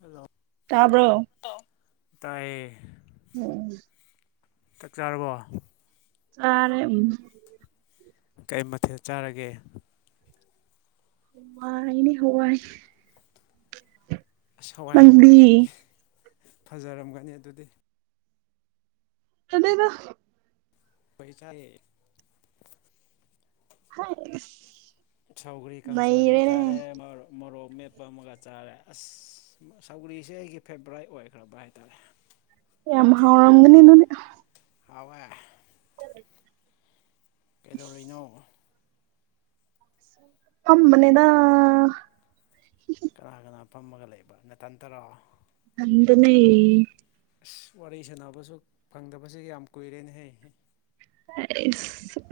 Hello. ꯇꯥꯕ꯭ꯔꯣ꯫ ꯇꯥꯏꯌꯦ꯫ ꯎꯝ꯫ ꯆꯥꯛ ꯆꯥꯔꯕꯣ꯫ ꯆꯥꯔꯦ ꯎꯝ꯫ ꯀꯩ ꯃꯊꯦꯜ ꯆꯥꯔꯒꯦ꯫ ꯍꯆꯥꯏꯅꯤ ꯍꯋꯥꯏ꯫ ꯑꯁ ꯅꯪꯗꯤ ꯍꯋꯥꯏꯔꯝꯒꯅꯤ ꯑꯗꯨꯗꯤ ꯐꯖꯔꯝꯒꯅꯤ ꯑꯗꯨꯗꯤ꯫ ꯆꯗꯦꯗ꯫ ꯄꯩꯁꯥꯍꯦ꯫ ꯍꯥꯏ꯫ ꯁꯧꯒ꯭ꯔꯤ ꯀꯥꯡꯁꯣꯏ ꯑꯃꯆꯥꯔꯦ ꯃꯃꯣꯔꯣꯛ꯫ ꯃꯦꯠꯄ ꯑꯃꯒ ꯆꯥꯔꯦ ꯑꯁ ꯁꯧꯒꯔꯤꯁꯦ ꯑꯩꯒꯤ ꯐꯦꯕꯥꯔꯥꯏꯠ ꯑꯣꯏꯈ꯭ꯔꯕ ꯍꯥꯏꯇꯥꯔꯦ꯫ ꯑꯦ ꯍꯥꯎꯔꯝꯅꯤꯅ ꯑꯋꯥ ꯐ ꯀꯩꯗꯧꯔꯤꯅꯣ ꯑꯃꯅꯦꯗ ꯀꯅꯥ ꯀꯅꯥ ꯐꯝꯃꯒ ꯂꯩꯕ ꯅ ꯇꯟ ꯇꯔꯥ ꯅꯗꯅꯦ ꯑꯁ ꯋꯥꯔꯤ ꯁꯥꯟꯅꯕꯁꯨ ꯐꯪꯗꯕꯁꯤ ꯌꯥꯝ ꯀꯨꯏꯔꯦꯅ ꯍ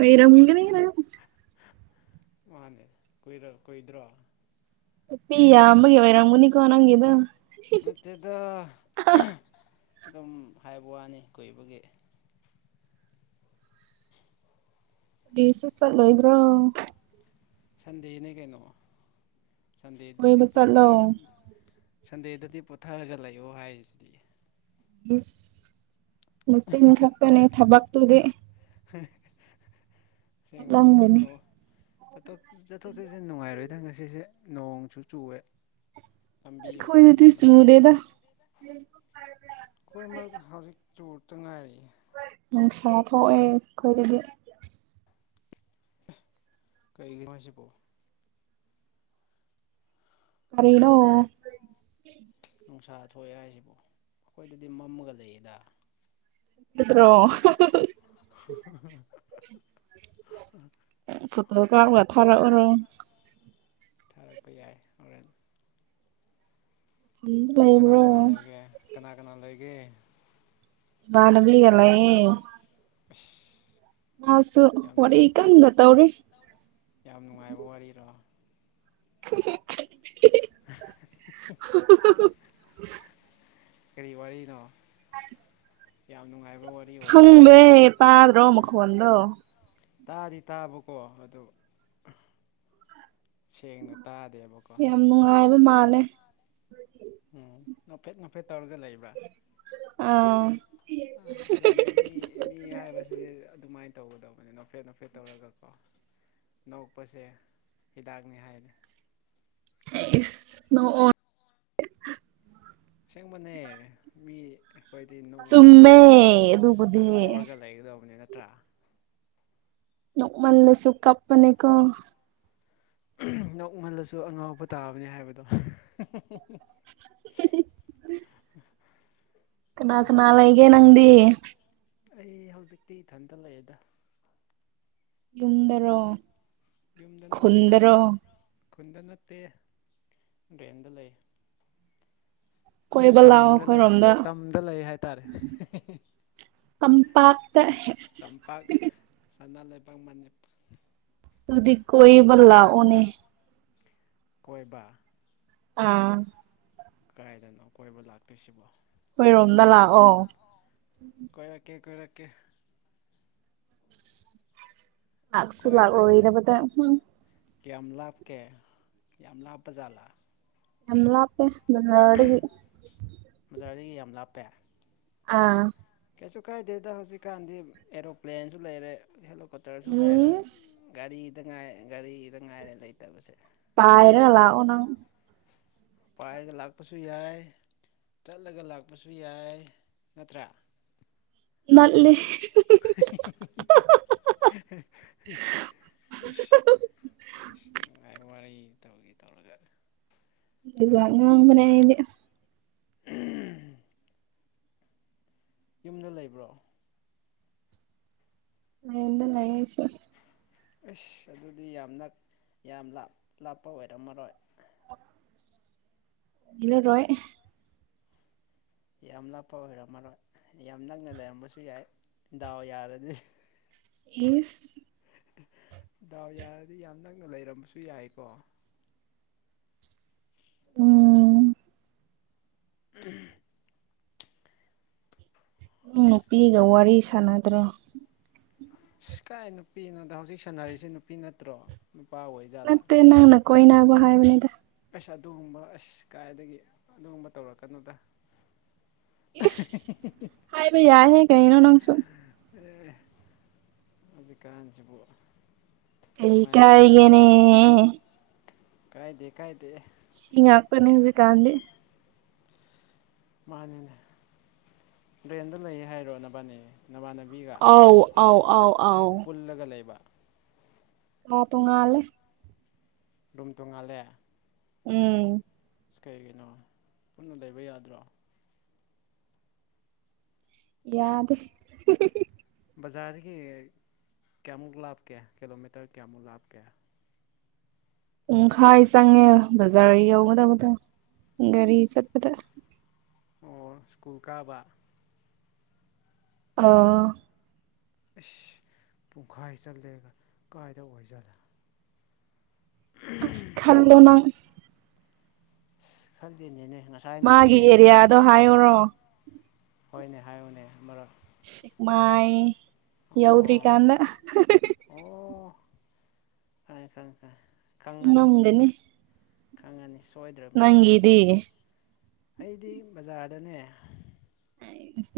ꯑꯣꯏꯔꯒꯅꯤꯔ ꯃꯥꯅꯦ ꯀꯣꯏꯔ ꯀꯣꯏꯗ꯭ꯔꯣ ꯄꯤ ꯌꯥ ꯑꯃꯒꯤ ꯑꯣꯏꯔꯝꯒꯅꯤꯀꯣ ꯅꯪꯒꯤꯗꯣ ꯅꯠꯇꯦꯗ ꯑꯗꯨꯝ ꯍꯥꯏꯕ ꯋꯥꯅꯤ ꯀꯨꯏꯕꯒꯤ ꯦꯁ ꯆꯂꯣ ꯏꯕ꯭ꯔꯣ ꯁꯟꯗꯦꯅꯦ ꯀꯩꯅꯣ ꯁꯟꯗꯦꯗꯨꯗꯤ ꯀꯣꯏꯕ ꯆꯠꯂꯣ ꯄꯣꯊꯥꯔꯒ ꯁꯟꯗꯦꯗꯗꯤ ꯄꯣꯊꯔꯒ ꯂꯩꯌꯑꯣ ꯍꯥꯏꯔꯤꯁꯤꯗꯤ ꯅꯆ ꯏ ꯈꯥꯛꯄꯅꯦ ꯊꯕꯥꯛ ꯇꯨꯗꯦ ꯑꯁꯦꯡꯕꯅꯦ ꯆꯠꯂꯝꯒꯅꯤ ꯆꯠꯊꯣꯛ ꯆꯠꯁꯤꯟ ꯅꯨꯡꯉꯥꯏꯔꯣꯏ ꯍꯗꯪ ꯉꯁꯤꯁꯦ ꯅꯣꯡꯁꯨ ꯆꯨꯑꯦ ꯂꯝꯕꯤ ꯂꯝꯕꯤ ꯑꯩꯈꯣꯏꯗꯗꯤ ꯃꯇꯁꯤꯒ ꯆꯨꯗꯦꯗ ꯑꯩꯈꯣꯏ ꯃꯔꯛ ꯍꯧꯖꯤꯛ ꯇꯨꯔꯇ ꯉꯥꯏꯔꯤ ꯅꯨꯡꯁꯥ ꯊꯣꯛꯑꯦ ꯀꯣꯏꯔꯗꯤ ꯀꯩꯒꯤ ꯃꯥꯁꯤ ꯄꯣ ꯀꯅꯣ ꯅꯨꯡꯁꯥ ꯊꯣꯛꯑꯦ ꯍꯥꯏꯁꯤꯕꯨ ꯑꯩꯈꯣꯏꯗꯗꯤ ꯃꯝꯃꯒ ꯂꯩꯌꯦꯗ ꯑꯗꯨꯗ꯭ꯔꯣ [inaudible] ꯐꯇꯣ ꯇ ꯊꯥꯔ ꯑꯣꯏꯔꯣ ꯊꯔꯛꯄ ꯌꯥꯥꯏꯔꯦꯟ ꯕꯣ ꯀꯅꯥ ꯂꯩꯒꯦ ꯀꯅꯥ ꯀꯅꯥ ꯂꯩꯒꯦ ꯃꯥꯅꯦꯃꯤꯂꯤꯒꯂꯑꯦ ꯑ ꯍꯁꯨ ꯑꯣꯔꯤ ꯏ ꯀꯥꯟꯗꯠꯇꯔꯤ ꯌꯥꯝ ꯅꯨꯡꯉꯥꯏꯕ ꯋꯥꯔꯤꯔꯣ [inaudible] ꯀꯔꯤ ꯋꯥꯔꯤꯅꯣ ꯑ ꯌꯥ ꯌꯥꯝꯅꯨꯡꯉꯥꯏ ꯍꯪꯕꯦ ꯄꯗ꯭ꯔꯣ ꯃꯈꯒꯗ ꯇꯥꯗꯤ ꯇꯥꯕꯀꯣ ꯑꯗꯨ ꯁꯦꯡꯅ ꯇꯥꯗꯦꯕꯀꯣ ꯅꯦ ꯎꯝ ꯉꯐꯦꯠ ꯉꯐꯦꯠ ꯇꯧꯔꯒ ꯂꯩꯕ꯭ꯔꯥ ꯑꯥ ꯑ ꯑꯗꯨꯅꯦ ꯃꯤ ꯃꯤ ꯍꯥꯏꯕꯁꯤꯗꯤ ꯑꯗꯨꯃꯥꯏꯅ ꯇꯧꯒꯗꯧꯕꯅꯦ ꯅꯣꯐꯦꯠ ꯅꯣꯐꯦꯠ ꯇꯧꯔꯒꯀꯣ ꯅꯣꯛꯄꯁꯦ ꯍꯤꯗꯥꯛꯅꯤ ꯍꯥꯏꯔꯤꯦ ꯏꯁ ꯑꯁꯦꯡꯕꯅꯦ ꯃꯤ ꯑꯩꯈꯣꯏꯗꯤ ꯅꯣꯛꯑꯒ ꯆꯨꯝꯃꯦ ꯍꯔꯥꯎꯔꯒ ꯑꯗꯨꯕꯨꯗꯤ ꯍꯅ ꯑꯣꯔꯒꯂ ꯌꯦꯗꯣꯅꯤ ꯅꯠꯇ꯭ꯔ ꯅꯃꯜꯂꯁꯨꯨ ꯀꯞꯄꯅꯦꯀꯣ ꯅꯣꯛꯃꯜꯂꯁꯨ ꯑꯉꯥꯎꯕ ꯇꯥꯕꯅꯤ ꯍꯥꯏꯕꯗꯣ [unintelligible] ꯅꯥꯀ ꯅꯂꯩꯒꯦ ꯅꯪꯗꯤ ꯑꯩ ꯍꯧꯖꯤꯛꯇꯤ ꯏꯊꯟꯇ ꯂꯩꯑꯦꯗ ꯌꯗꯔꯣ ꯌꯨꯝꯗ ꯅꯠꯇꯦ ꯈꯨꯟꯗ ꯅꯠꯇꯦ ꯑꯠꯇꯦ ꯗ꯭ꯔꯦꯟꯗ ꯂꯩ ꯀꯣꯏꯕ ꯂꯥꯛꯑꯣ ꯇꯝꯗ ꯂꯩ ꯑꯩꯈꯣꯏꯔꯣꯝꯗ ꯇꯝꯗ ꯂꯩ ꯍꯥꯏ ꯇꯔꯦ ꯀꯝꯄꯥꯛꯇ ꯁꯅꯥꯕꯥꯛ ꯃꯅꯤ ꯇꯗꯤ ꯀꯣꯏ ꯃꯥ ꯑꯣꯅꯤ ꯀꯣꯏꯕ ꯑꯥ ꯀꯥꯏꯗꯅꯣ ꯀꯣꯏꯕ ꯂꯥꯛꯇꯣꯏꯁꯤꯕꯣ ꯑꯩꯣꯏꯔꯣꯝꯗ ꯂꯥꯛꯑꯣ ꯑꯣ ꯂꯥꯛꯁꯨ ꯂꯥꯛꯣ ꯏꯅꯦꯕ ꯌꯥꯝ ꯂꯥꯞꯀꯦ ꯌꯥꯝ ꯂꯥꯞꯄ ꯖꯥꯠꯂꯥ ꯌꯥꯝꯂꯄꯦ ꯉꯔꯒꯤ ꯕꯖꯥꯔꯗꯒꯤ ꯌꯥꯝ ꯂꯥꯞꯄꯦ ꯑꯥ ꯀꯩꯁꯨ ꯀꯥꯏꯗꯦꯗ ꯍꯧꯖꯤꯛꯀꯥꯟꯗꯤ ꯑꯦꯔꯣꯄ꯭ꯂꯦꯟꯁꯨ ꯂꯩꯔꯦ ꯍꯦꯜꯂ ꯀꯣꯇꯔꯁꯨ ꯂꯩꯔꯦ ꯏꯁ ꯒꯥꯔꯤꯗ ꯉꯥꯏ ꯒꯥꯔꯤ ꯁꯤꯗ ꯉꯥꯏꯔꯦ ꯂꯩꯇꯕꯁꯦ ꯂꯣꯏ ꯄꯥꯏꯔꯒ ꯂꯩꯔꯦ ꯂꯥꯛꯑꯣ ꯅꯪ ꯄꯥꯏꯔꯒ ꯂꯥꯛꯄꯁꯨ ꯌꯥꯏ ꯆꯠꯂꯒ ꯂꯥꯛꯄꯁꯨ ꯌꯥꯏ ꯅꯠꯇ꯭ꯔꯥ ꯃꯦ [inaudible] ꯏꯥꯏ ꯋꯥꯔꯤ ꯇꯧꯈꯤ ꯇꯧꯔꯒ ꯉ ꯃꯅꯦꯗꯤ ꯌꯨꯝꯗ ꯂꯩꯕ꯭ꯔꯣ ꯅ ꯅꯌꯦꯁ ꯑꯁ ꯑꯗꯨꯗꯤ ꯌꯥꯝꯅꯛ ꯌꯥꯝ ꯂꯥꯞꯄ ꯑꯣꯏꯔꯝꯃꯔꯣꯏ ꯍꯂꯣ ꯔꯣ ꯌꯥꯝ ꯅꯥꯞꯄ ꯑꯣꯏꯔꯝꯃꯔꯣꯏ ꯌꯥꯝ ꯅꯛꯅ ꯂꯩꯔꯝꯕꯁꯨ ꯌꯥꯏ ꯗꯥꯎ ꯌꯥꯔꯗꯤ ꯏꯁ ꯗꯥꯎ ꯌꯥꯔꯗꯤ ꯌꯥꯝ ꯅꯛꯅ ꯂꯩꯔꯝꯕꯁꯨ ꯌꯥꯏꯀꯣ ꯎꯝ ꯎꯝ ꯎ ꯅꯨꯄꯤꯒ ꯋꯥꯔꯤ ꯁꯥꯟꯅꯗ꯭ꯔꯣ ꯁ ꯀꯥꯏ ꯅꯨꯄꯤꯅꯣꯗꯣ ꯍꯧꯖꯤꯛ ꯁꯥꯟꯅꯔꯤꯁ ꯅꯨꯄꯤ ꯅꯠꯇ꯭ꯔꯣ ꯅꯨꯄꯥ ꯑꯣꯏꯖꯥꯠꯂꯥ ꯀꯣꯏꯅ ꯑꯕ ꯍ ꯍꯥꯏꯦꯕꯗ ꯄꯩꯁ ꯑꯗꯨꯒꯨꯝꯕ ꯑꯁ ꯀꯥꯏꯗꯒꯤ ꯑꯗꯨꯒꯨꯝꯕ ꯇꯧꯔꯛꯀꯅꯣꯗ ꯏꯁ ꯍꯥꯏꯕ ꯌꯥꯏꯍꯦ ꯀꯩꯅꯣ ꯅꯪꯁꯨ ꯖꯤꯀꯥꯟ ꯆꯕꯨꯣꯛ ꯀꯩ ꯀꯥꯏꯒꯅꯦ ꯀꯥꯏꯗꯦ ꯀꯥꯏꯗꯦ ꯁꯤ ꯉ ꯑꯄꯅꯦꯖ ꯀꯥꯟꯗꯦ ꯃꯥꯅꯤꯅꯦ ꯕ꯭ꯔꯦꯟꯗ ꯂꯩꯌꯦ ꯍꯥꯏꯔꯣꯅꯕꯥꯅꯦ ꯑ ꯑꯥꯎ ꯑꯥꯎ ꯑ ꯄꯨꯜꯂꯒ ꯂꯩꯕ ꯀ ꯇꯣꯡꯉꯂꯦ ꯨꯝ ꯇꯣꯡꯉꯜꯂꯦ ꯎꯝ ꯑ ꯀꯩꯒꯤꯅꯣ ꯄꯨꯟꯅ ꯂꯩꯕ ꯌꯥꯗ꯭ꯔꯣ ꯌꯥꯗꯦ ꯕꯖꯥꯔꯗꯒꯤ ꯀꯌꯥꯃꯨꯛ ꯂꯥꯞꯀꯦ ꯀꯤꯂꯣꯃꯤꯇꯔ ꯀꯌꯥꯃꯨꯛ ꯂꯥꯞꯀꯦ ꯄꯨꯡꯈꯥꯏ ꯆꯪꯉꯦ ꯕꯖꯥꯔ ꯌꯧꯅꯤ ꯑ ꯒꯥꯔꯤ ꯆꯠꯄꯗ ꯑꯣ ꯁ꯭ꯀꯨꯜ ꯀꯥꯕ ꯑꯥ ꯏꯁꯁ ꯄꯨꯡꯈꯥꯏ ꯆꯠꯂꯦꯒ ꯀꯥꯏꯗ ꯑꯣꯏꯖꯠꯅ ꯑꯁ ꯈꯜꯂꯣꯅ ꯁꯤ ꯈꯥꯖꯤꯅꯦꯅꯦ ꯃꯥꯒꯤ ꯑꯦꯔꯤꯌꯥꯗꯣ ꯍꯥꯏꯌꯣ ꯍꯣꯏꯅꯦ ꯍꯥꯏꯌꯨꯅꯦ ꯃꯔꯛ ꯁꯤꯒꯃꯥꯏ ꯌꯥꯎꯗ꯭ꯔꯤ ꯑꯣ ꯀꯥꯟꯅ ꯑꯪꯀ ꯏꯪꯀ ꯎꯪꯒꯅꯤ ꯈꯪꯉꯅꯤ ꯁ ꯅꯪꯗ ꯑꯩꯗꯤ ꯕꯖꯥꯔꯗꯅꯦ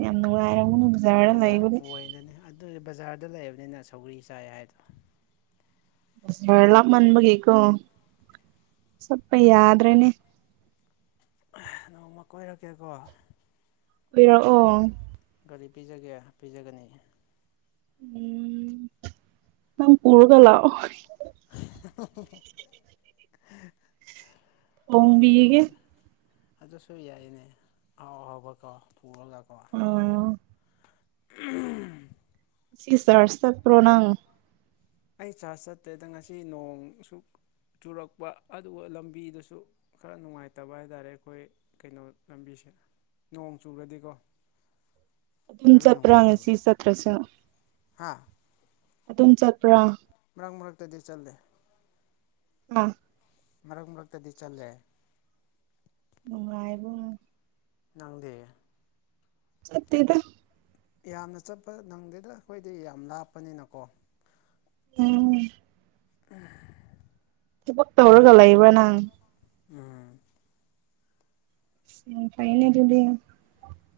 ꯌꯥꯝ ꯑꯃꯕꯨ ꯑꯔꯃꯅ ꯕꯖꯥꯔ ꯄꯅꯅꯦ ꯑꯗꯨꯗꯤ ꯕꯖꯥꯔꯗ ꯂꯩꯕꯅꯤꯅ ꯁꯧꯒꯔꯤ ꯆꯥꯏ ꯍꯥꯏꯗꯣ ꯦꯂ ꯃꯟꯕ ꯀꯦꯀꯣ ꯆꯄ ꯌꯥꯗ꯭ꯔꯦꯅꯦ ꯅꯣꯡꯃ ꯀꯣꯏꯔꯛꯀꯦꯀꯣ ꯎꯔꯛꯑꯣ ꯒꯥꯔꯤ ꯄꯤꯖꯒꯦ ꯄꯤꯖꯒꯅꯤ ꯎꯝ ꯅꯪ ꯄꯨꯔꯒ ꯂꯑꯣ ꯌꯥꯏ ꯌꯥ ꯊꯣꯡꯕꯤꯒꯦ ꯑꯗꯨꯁꯨꯦ ꯑꯗꯨꯁꯨ ꯌꯥꯏꯅꯦ ꯑꯥꯎ ꯑꯍꯥꯎꯕꯀꯣ ꯄꯨꯔꯒꯀꯣ ꯑ ꯁꯤꯁ ꯋꯥꯠꯁꯞ꯭ꯔꯣꯅꯪ ꯑꯩ ꯆꯥꯔꯖ ꯆꯠꯇ꯭ꯔꯦꯗ ꯉꯁꯤ ꯅꯣꯡ ꯁꯨꯛ ꯆꯨꯔꯛꯄ ꯑꯗꯨꯒ ꯂꯝꯕꯤꯗꯁꯨ ꯈꯔ ꯅꯨꯡꯉꯥꯏꯇꯕ ꯍꯥꯏ ꯇꯔꯦ ꯑꯩꯈꯣꯏ ꯀꯩꯅꯣ ꯂꯝꯕꯤꯁꯦ ꯅꯣꯡ ꯆꯨꯔꯗꯤꯀꯣ ꯑꯗꯨꯝ ꯈꯔ ꯆꯠꯄ꯭ꯔꯥ ꯉꯁꯤ ꯆꯠꯇ꯭ꯔꯁꯨꯦ ꯍꯥꯥ ꯑꯗꯨꯝ ꯆꯠꯄ꯭ꯔꯥ ꯃꯔꯛ ꯃꯔꯛꯇꯗꯤ ꯆꯂꯦ ꯑ ꯃꯔꯛ ꯃꯔꯛꯇꯗꯤ ꯆꯜꯂꯦ ꯅꯨꯡꯉꯥꯏꯕꯨꯡ ꯅꯪꯗꯦ ꯁꯠꯇꯗ ꯌꯥꯝꯅ ꯆꯠꯄ ꯅꯪꯗꯗ ꯑꯩꯈꯣꯏꯗꯤ ꯌꯥꯝ ꯂꯥꯞꯄꯅꯤꯅꯀꯣ ꯎꯝ ꯎ ꯊꯕꯛꯇ ꯇ ꯍꯧꯔꯒ ꯂꯩꯕ ꯅꯪ ꯎꯝ ꯎ ꯐꯩꯅꯔꯗꯤ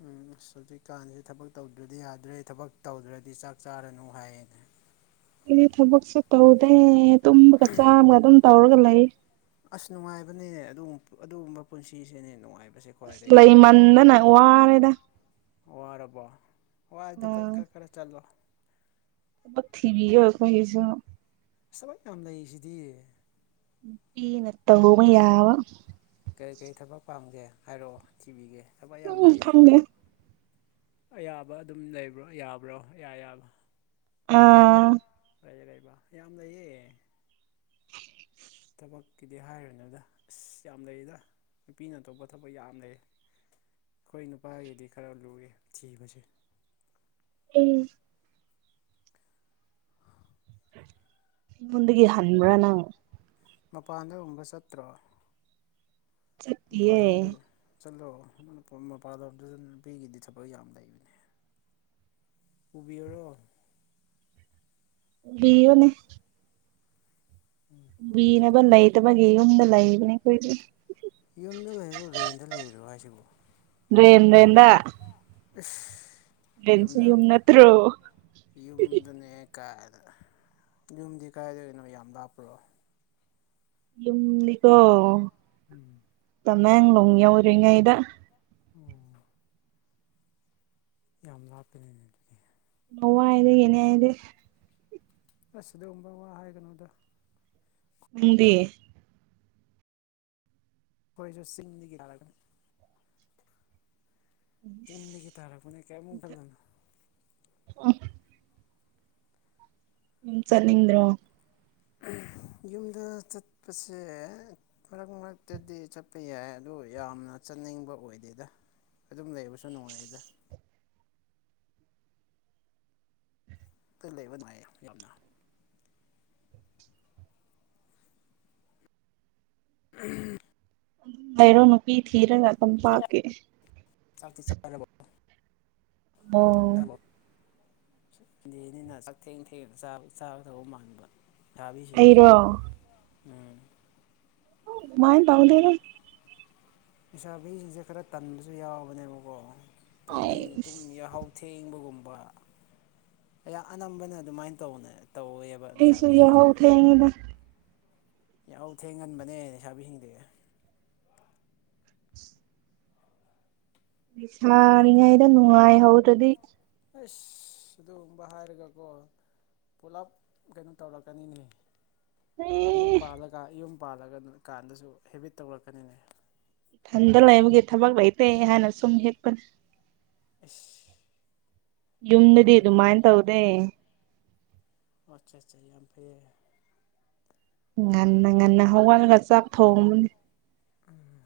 ꯎꯝ ꯑꯁ ꯍꯧꯖꯤꯛꯀꯥꯟꯁꯦ ꯊꯕꯛ ꯇꯧꯗ꯭ꯔꯗꯤ ꯌꯥꯗ꯭ꯔꯦ ꯊꯕꯛ ꯇꯧꯗ꯭ꯔꯗꯤ ꯆꯥꯛ ꯆꯥꯔꯅꯨ ꯍꯥꯏꯌꯦꯅꯦ ꯑꯩꯗꯤ ꯊꯕꯛꯁꯨ ꯇꯧꯗꯦ ꯇꯨꯝꯕꯒ ꯆꯥꯕꯥꯒ ꯑꯗꯨꯝ ꯇꯧꯔꯒ ꯂꯩꯔꯦ ꯑꯁ ꯅꯨꯡꯉꯥꯏꯕꯅꯦ ꯑꯗꯨꯒꯨꯝꯕ ꯄꯨꯟꯁꯤꯁꯦ ꯅꯨꯡꯉꯥꯏꯕ ꯑꯁ ꯂꯩꯃꯟꯗꯅ ꯋꯥꯔꯦꯗ ꯋꯥꯔꯕꯣ ꯋꯥꯗꯤ ꯈꯔ ꯈꯔ ꯆꯠꯂꯣ ꯃꯊꯤꯕꯤ ꯑꯣꯏ ꯀꯣꯏꯁꯨ ꯊꯕꯛ ꯌꯥꯝ ꯂꯩꯁꯤꯗꯤ ꯅꯨꯄꯤꯅ ꯇꯧꯕꯥ ꯌꯥꯕ ꯀꯔꯤ ꯀꯔꯤ ꯊꯕꯛ ꯄꯥꯝꯒꯦ ꯍꯥꯏꯔꯛꯑꯣ ꯊꯤꯕꯤꯒꯦ ꯊꯕꯛ ꯌꯥꯝ ꯎꯝ ꯂꯩꯌꯦ ꯈꯪꯗꯦ ꯑꯌꯥꯕ ꯑꯗꯨꯝ ꯂꯩꯕ꯭ꯔꯣ ꯌꯥꯕ꯭ꯔꯣ ꯏꯌꯥ ꯌꯥꯕꯔꯣ ꯑꯥ ꯀꯩ ꯂꯩꯕ ꯌꯥꯝ ꯂꯩꯌꯦ ꯊꯕꯛꯀꯤꯗꯤ ꯍꯥꯏꯔꯅꯨꯗ ꯑꯁ ꯌꯥꯝ ꯂꯩꯔꯤꯗ ꯅꯨꯄꯤꯅ ꯑꯇꯣꯞꯄ ꯊꯕꯛ ꯌꯥꯝ ꯂꯩꯌꯦ ꯑꯩꯈꯣꯏ ꯅꯨꯄꯥꯒꯤꯗꯤ ꯈꯔ ꯂꯨꯌꯦ ꯊꯤꯕꯁꯦ ꯎꯝ ꯑꯩꯉꯣꯟꯗꯥ ꯒꯤ ꯍꯟꯕꯔꯥ ꯅꯪ ꯃꯄꯥꯟꯗꯒꯨꯝꯕ ꯆꯠꯇ꯭ꯔꯣ ꯆꯠꯇꯤꯌꯦ ꯃꯄꯥꯟꯂꯣꯝꯗ ꯆꯠꯂꯣ ꯃꯄꯥꯟ ꯂꯝꯗ ꯅꯨꯄꯤꯒꯤꯗꯤ ꯊꯕꯛ ꯌꯥꯝ ꯂꯩꯕꯅꯦ ꯄꯨꯕꯤꯌꯨꯔꯣ ꯄꯨꯕꯤꯌꯣꯅꯦ ꯄꯨꯕꯤꯒꯦ ꯄꯨꯕꯤꯅꯕ ꯄꯨꯕꯤꯒꯦ ꯂꯩꯇꯕꯒꯤ ꯌꯨꯝꯗ ꯂꯩꯏꯕꯅꯦ ꯈꯣꯏꯗꯤ ꯌꯨꯝꯗ ꯂꯩꯔꯣ ꯔꯦꯟꯗ ꯂꯩꯔꯣ ꯍꯥꯏꯁꯤꯕꯨ ꯑꯗꯨ ꯑꯦꯁ ꯂꯁꯨ ꯌꯨꯝ ꯅꯠꯇ꯭ꯔꯣ ꯌꯨꯝꯗꯅꯦ ꯀꯥꯏꯅ ꯌꯨꯝꯗꯤ ꯀꯥꯏꯗꯅꯣ ꯌꯥꯝ ꯂꯥꯞꯄ꯭ꯔꯣ ꯌꯨꯝꯗꯤꯀꯣ ꯎꯝ ꯇꯃꯦꯡꯂꯣꯡ ꯌꯥꯎꯗꯔ꯭ꯤꯉꯩꯗ ꯎꯝ ꯌꯥꯝ ꯂꯞꯄꯦꯅꯦ ꯂꯥꯋꯥꯏ ꯗꯒꯤꯅꯦ ꯑꯩꯗꯤ ꯑꯁ ꯑꯗꯨꯒꯨꯝꯕ ꯋꯥ ꯍꯥꯏꯒꯅꯣꯗ ꯅꯪꯗꯤ ꯑꯩꯈꯣꯏꯁꯨ ꯆꯤꯡꯗꯤ ꯌꯥꯔꯒꯅꯤ ꯆꯤꯡꯗꯒꯤ ꯇꯥꯔꯛꯄꯥꯅꯦ ꯀꯌꯥꯃ ꯀꯗꯣ ꯑꯣ ꯌꯨꯝ ꯆꯠꯅꯤꯡꯗ꯭ꯔꯣ ꯌꯨꯝꯗ ꯆꯠꯄꯁꯦ ꯃꯔꯛ ꯃꯔꯛꯇꯗꯤ ꯆꯠꯄ ꯌꯥꯏ ꯑꯗꯨ ꯑꯗꯨ ꯌꯥꯝꯅ ꯆꯠꯅꯤꯡꯕ ꯑꯣꯏꯗꯦꯗ ꯑꯗꯨꯝ ꯂꯩꯕꯁꯨ ꯅꯨꯡꯉꯥꯏꯗ ꯇ ꯂꯩꯕ ꯅꯨꯡꯉꯥꯏꯌꯦ ꯌꯨꯝꯗ ꯎꯝ ꯂꯩꯔꯣ ꯅꯨꯄꯤ ꯊꯤꯔꯒ ꯑꯗꯨꯝ ꯄꯥꯛꯀꯤ ꯐꯔꯦ ꯑꯣ ꯑꯗꯨꯅꯤꯅ ꯆꯥꯛꯊꯦꯡ ꯊꯦꯡꯅ ꯆ ꯆꯥꯒꯥꯗꯧꯕ ꯃꯟꯕ ꯊꯥꯕꯤꯁꯤꯡꯁꯦ ꯑꯩꯔꯣ ꯃꯥꯏ ꯇꯧꯗꯦꯗꯥ ꯂꯩꯁꯥꯕꯤꯁꯤꯡꯁꯦ ꯈꯔ ꯇꯟꯕꯁꯨ ꯌꯥꯎꯕꯅꯦꯕꯀꯣ ꯇꯨꯝ ꯑꯩꯁ ꯌꯥꯍꯥꯎ ꯊꯦꯡꯕꯒꯨꯝ ꯑꯩ ꯑꯅꯝꯕꯅ ꯑꯗꯨꯃꯥꯏꯅ ꯇꯧꯕꯅꯦ ꯑꯁꯨ ꯍ ꯊ ꯑꯗ ꯌꯥꯎ ꯊꯦꯡꯍꯟꯕꯅꯦ ꯂꯩꯁꯥꯕꯤꯁꯤꯡꯗꯨ [unintelligible] ꯑꯩꯈꯣꯏꯗꯤ ꯁꯥꯥꯔꯤꯉꯥꯏꯗ ꯅꯨꯡꯉꯥꯏꯍꯧ ꯑꯗꯨꯗꯤ ꯑꯁ ꯑꯗꯨꯒꯨꯝꯕ ꯍꯥꯏꯔꯒꯀꯣ ꯄꯨꯂꯞ ꯀꯩꯅꯣ ꯇꯧꯔꯛꯀꯅꯤꯅꯦ ꯑꯦ ꯌꯨꯝ ꯄꯥꯜꯂ ꯌꯨꯝ ꯄꯥꯜꯂꯒ ꯀꯥꯟꯗꯁꯨ ꯍꯦꯕꯤꯠ ꯇꯧꯔꯛꯀꯅꯤꯅꯦ ꯏꯊꯟꯗ ꯂꯩꯕꯒꯤ ꯊꯕꯛ ꯂꯩꯇꯦ ꯍꯥꯟꯅ ꯁꯨꯝ ꯍꯤꯦꯛꯄꯅꯦ ꯏꯁ ꯌꯨꯝꯗꯗꯤ ꯑꯗꯨꯃꯥꯏꯅ ꯇꯧꯗꯦ ꯑꯆꯥ ꯑꯆꯥ ꯑ ꯐ ꯉꯟꯅ ꯉꯟꯅ ꯍꯧꯒꯠꯂꯒ ꯆꯥꯛ ꯊꯣꯡꯕꯅꯤ ꯎꯝ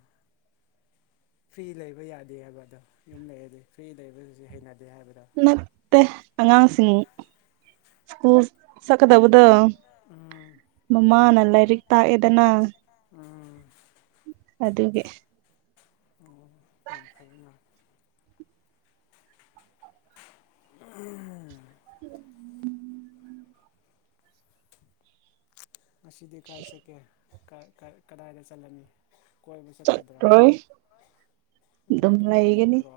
ꯐ꯭ꯔꯤ ꯂꯩꯕ ꯌꯥꯗꯦ ꯍꯥꯏꯕ ꯑꯗꯣ ꯌꯨꯝ ꯂꯩꯔꯗꯤ ꯐ꯭ꯔꯤ ꯂꯩꯕꯗꯨꯁꯨ ꯍꯩꯅꯗꯦ ꯍꯥꯏꯕꯗꯣ ꯅꯠꯇꯦ ꯑꯉꯥꯡꯁꯤꯡ ꯁ꯭ꯀꯨꯜ ꯁꯛꯀꯗꯕꯗ ꯎꯝ ꯃꯃꯥꯅ ꯂꯥꯏꯔꯤꯛ ꯇꯥꯛꯑꯦꯗꯅ ꯎꯝ ꯑꯗꯨꯒꯤ ꯑꯣ ꯌꯥꯝ ꯐꯩ ꯃꯥ [unintelligible] ꯑꯁꯤꯗꯤ ꯀꯗꯥꯥꯏ ꯆꯠꯒꯦ ꯀꯗꯥꯏꯗ ꯆꯠꯂꯅꯤ ꯀꯣꯏꯕ ꯆꯠꯀꯗ꯭ꯔꯥ ꯆꯠꯔꯣꯏ ꯑꯗꯨꯝ ꯇꯨꯝꯃꯒ ꯂꯩ ꯍꯥꯏꯒꯗ꯭ꯔꯣ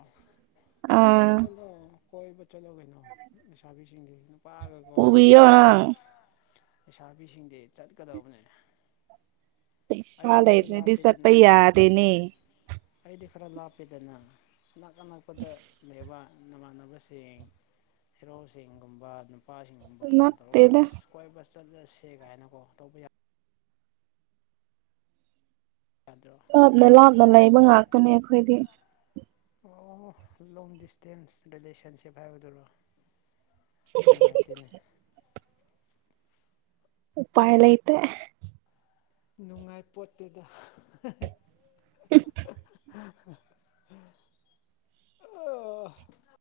ꯑꯥ ꯆꯂꯣ ꯀꯣꯏꯕ ꯆꯠꯂꯣ ꯀꯩꯅꯣ ꯂꯩꯁꯥꯕꯤꯁꯤꯡꯁꯤ ꯅꯨꯄꯥꯒꯀ ꯐꯣꯟ ꯄꯨꯕꯤꯌꯣ ꯇꯧꯔꯒ ꯅꯪ ꯂꯩꯁꯥꯕꯤꯁꯤꯡꯗꯤ ꯆꯠꯀꯗꯕꯅꯦ ꯄꯩꯁꯂ ꯑꯩꯗꯤ ꯈꯔ ꯂꯩꯗꯦ ꯂꯥꯞꯄꯦꯗꯅ ꯗꯤꯁꯠꯄꯌꯥꯗꯦꯅꯦ ꯑꯩꯗꯤ ꯈꯔ ꯂꯥꯞꯄꯤꯦꯗꯅ ꯑꯅꯛ ꯑꯅꯛꯄꯗ ꯏꯁ ꯂꯩꯕ ꯅꯃꯥꯟꯅꯕꯁꯤꯡ ꯍꯤꯔꯣꯁꯤꯡꯒꯨꯝꯕ ꯅꯨꯄꯥꯁꯤꯡꯒꯨꯝꯕ ꯐꯣꯟ ꯇꯧꯔꯒ ꯅꯠꯇꯦꯗ ꯑꯁ ꯀꯣꯏꯕ ꯆꯠꯂꯁꯦ ꯀꯥꯏꯅꯀꯣ ꯇꯧꯕ ꯌꯥ ꯌꯥꯗ꯭ꯔꯣ ꯂꯥꯞꯅ ꯂꯥꯞꯅ ꯂꯩꯕ ꯉꯥꯛꯇꯅꯦ ꯑꯩꯈꯣꯏꯗꯤ ꯑꯣ ꯂꯣꯡ ꯗꯤꯁꯇꯦꯟꯁ ꯔꯤꯂꯦꯁꯟꯁꯤꯞ ꯍꯥꯏꯕꯗꯨꯔꯣ ꯅꯨꯡꯉꯥꯏꯇꯅꯦ ꯎꯄꯥꯥꯏꯂꯩꯇ ꯅꯨꯡꯉꯥꯏ ꯄꯣꯠꯇꯦꯗ [unintelligible] ꯑꯣ